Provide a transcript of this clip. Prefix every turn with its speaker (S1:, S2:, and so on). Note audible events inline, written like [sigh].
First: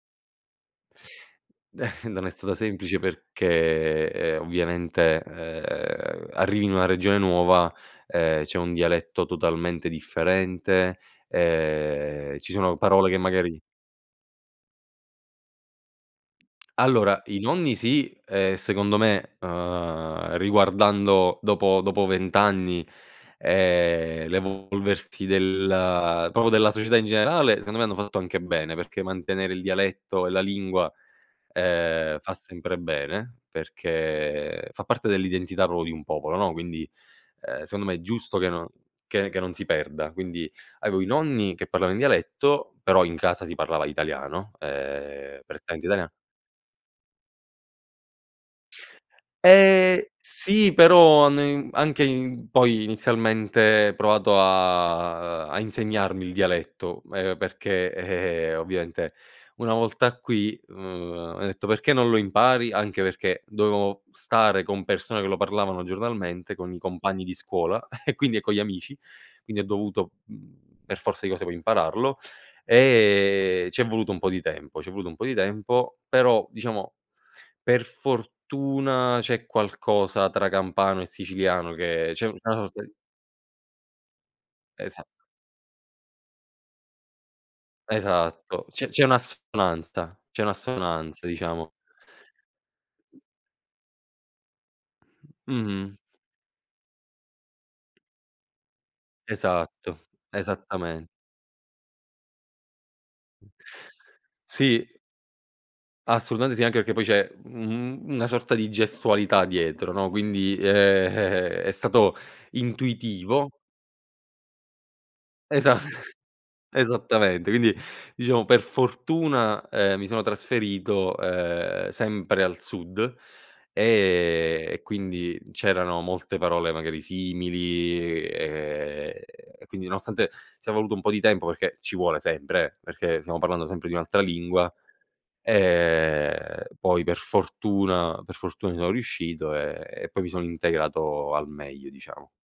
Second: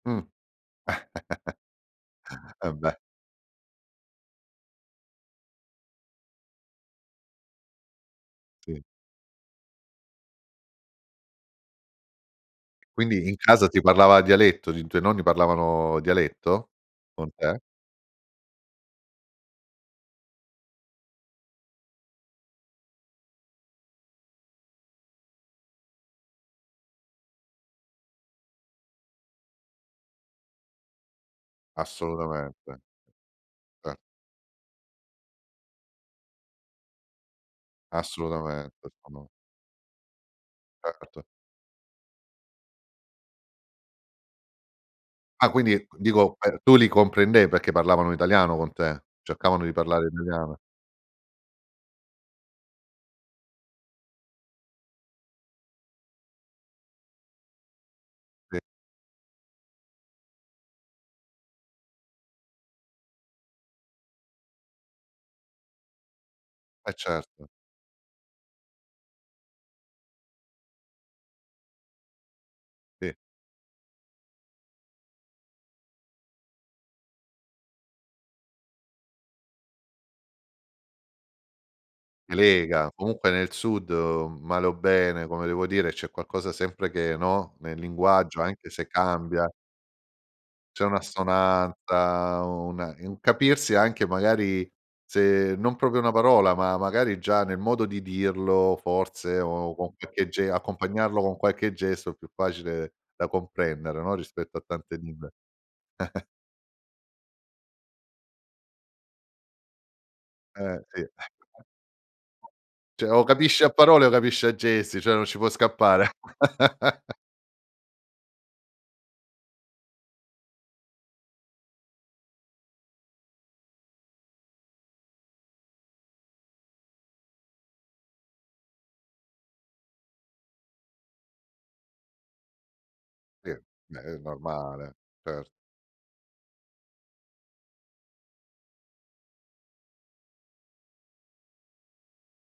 S1: Mh.
S2: [chuckles] Non è stata
S1: [chuckles] Vabbè.
S2: semplice perché, ehm, ovviamente, ehm, arrivi in una regione nuova, ehm, c'è un
S1: Sì.
S2: dialetto totalmente differente, ehm, ci sono parole che
S1: Quindi in
S2: magari
S1: casa ti parlava dialetto, i tuoi nonni parlavano dialetto
S2: Allora
S1: con
S2: i
S1: te?
S2: nonni sì, ehm, secondo me, ehm, riguardando dopo dopo 20 anni, ehm, l'evolversi del proprio della società in generale, secondo me hanno fatto anche bene, perché mantenere il dialetto e la lingua, ehm, fa sempre
S1: Assolutamente.
S2: bene
S1: [unintelligible]
S2: perché, fa parte dell'identità proprio di un popolo, no, quindi, ehm, secondo me è giusto che non
S1: Assolutamente, mh.
S2: che non si perda. Quindi avevo i
S1: Certo.
S2: nonni che parlava in dialetto, però in casa si parlava italiano, ehm,
S1: Ah
S2: prettamente
S1: quindi,
S2: italian
S1: dico per tu li comprendev perché parlavano italiano con te? Cercavano di
S2: Ehm,
S1: parlare italiano.
S2: sì però, hanno in anche in poi inizialmente provato a a insegnarmi il dialetto, ehm, perché, ehm,
S1: Sì.
S2: ovviamente una volta qui, mhmm, m'ha detto: "Perché non lo impari?" Anche perché, dovevo stare con persone che lo parlavano giornalmente, con i
S1: E
S2: compagni di
S1: certo.
S2: scuola [chuckles] e quindi e con gli amici, quindi ho dovuto, mhmm, per forza di cose poi impararlo,
S1: Sì.
S2: e c'è voluto un po' di tempo c'è voluto un po' di tempo, però, diciamo per fortuna c'è qualcosa tra campano e siciliano che c'è
S1: Che
S2: una sorta di
S1: lega, comunque nel sud male o
S2: Esa
S1: bene, come devo dire, c'è qualcosa sempre che, no, nel linguaggio,
S2: Esatto,
S1: anche
S2: c'è
S1: se
S2: c'è
S1: cambia
S2: un'assonanza, c'è
S1: c'è
S2: un'assonanza diciamo.
S1: un'assonanza, una un capirsi anche magari se non
S2: Mh-mh.
S1: proprio una parola, ma magari già nel modo di dirlo forse o con
S2: Esatto,
S1: qualche ge
S2: esattamen
S1: accompagnarlo con qualche gesto è più facile da comprendere, no, rispetto a
S2: Sì.
S1: tante lingue. [chuckles]
S2: Assolutamente sì, anche perché poi c'è, mhmm, u un una sorta di gestualità dietro, no, quindi, ehm,
S1: Ehm, sì.
S2: eh-eh, è stato
S1: [chuckles] Cioè o
S2: intuitivo
S1: capisci a parole o capisci a gesti, cioè non ci può
S2: Esa
S1: scappare.
S2: [chuckles]
S1: [laughs]
S2: esattamente, quindi, diciamo per fortuna, ehm, mi sono trasferito, ehm, sempre al sud, ehm, e quindi c'erano molte parole magari simili e, ehm, quindi nonostante, sia voluto un po' di tempo perché, ci vuole sempre eh, perché stiamo
S1: Sì,
S2: parlando sempre di
S1: ehm, è
S2: un'altra lingua,
S1: normale, certo.
S2: ehm, poi per fortuna per fortuna ci sono riuscito, ehm, e poi mi son integrato al meglio diciamo.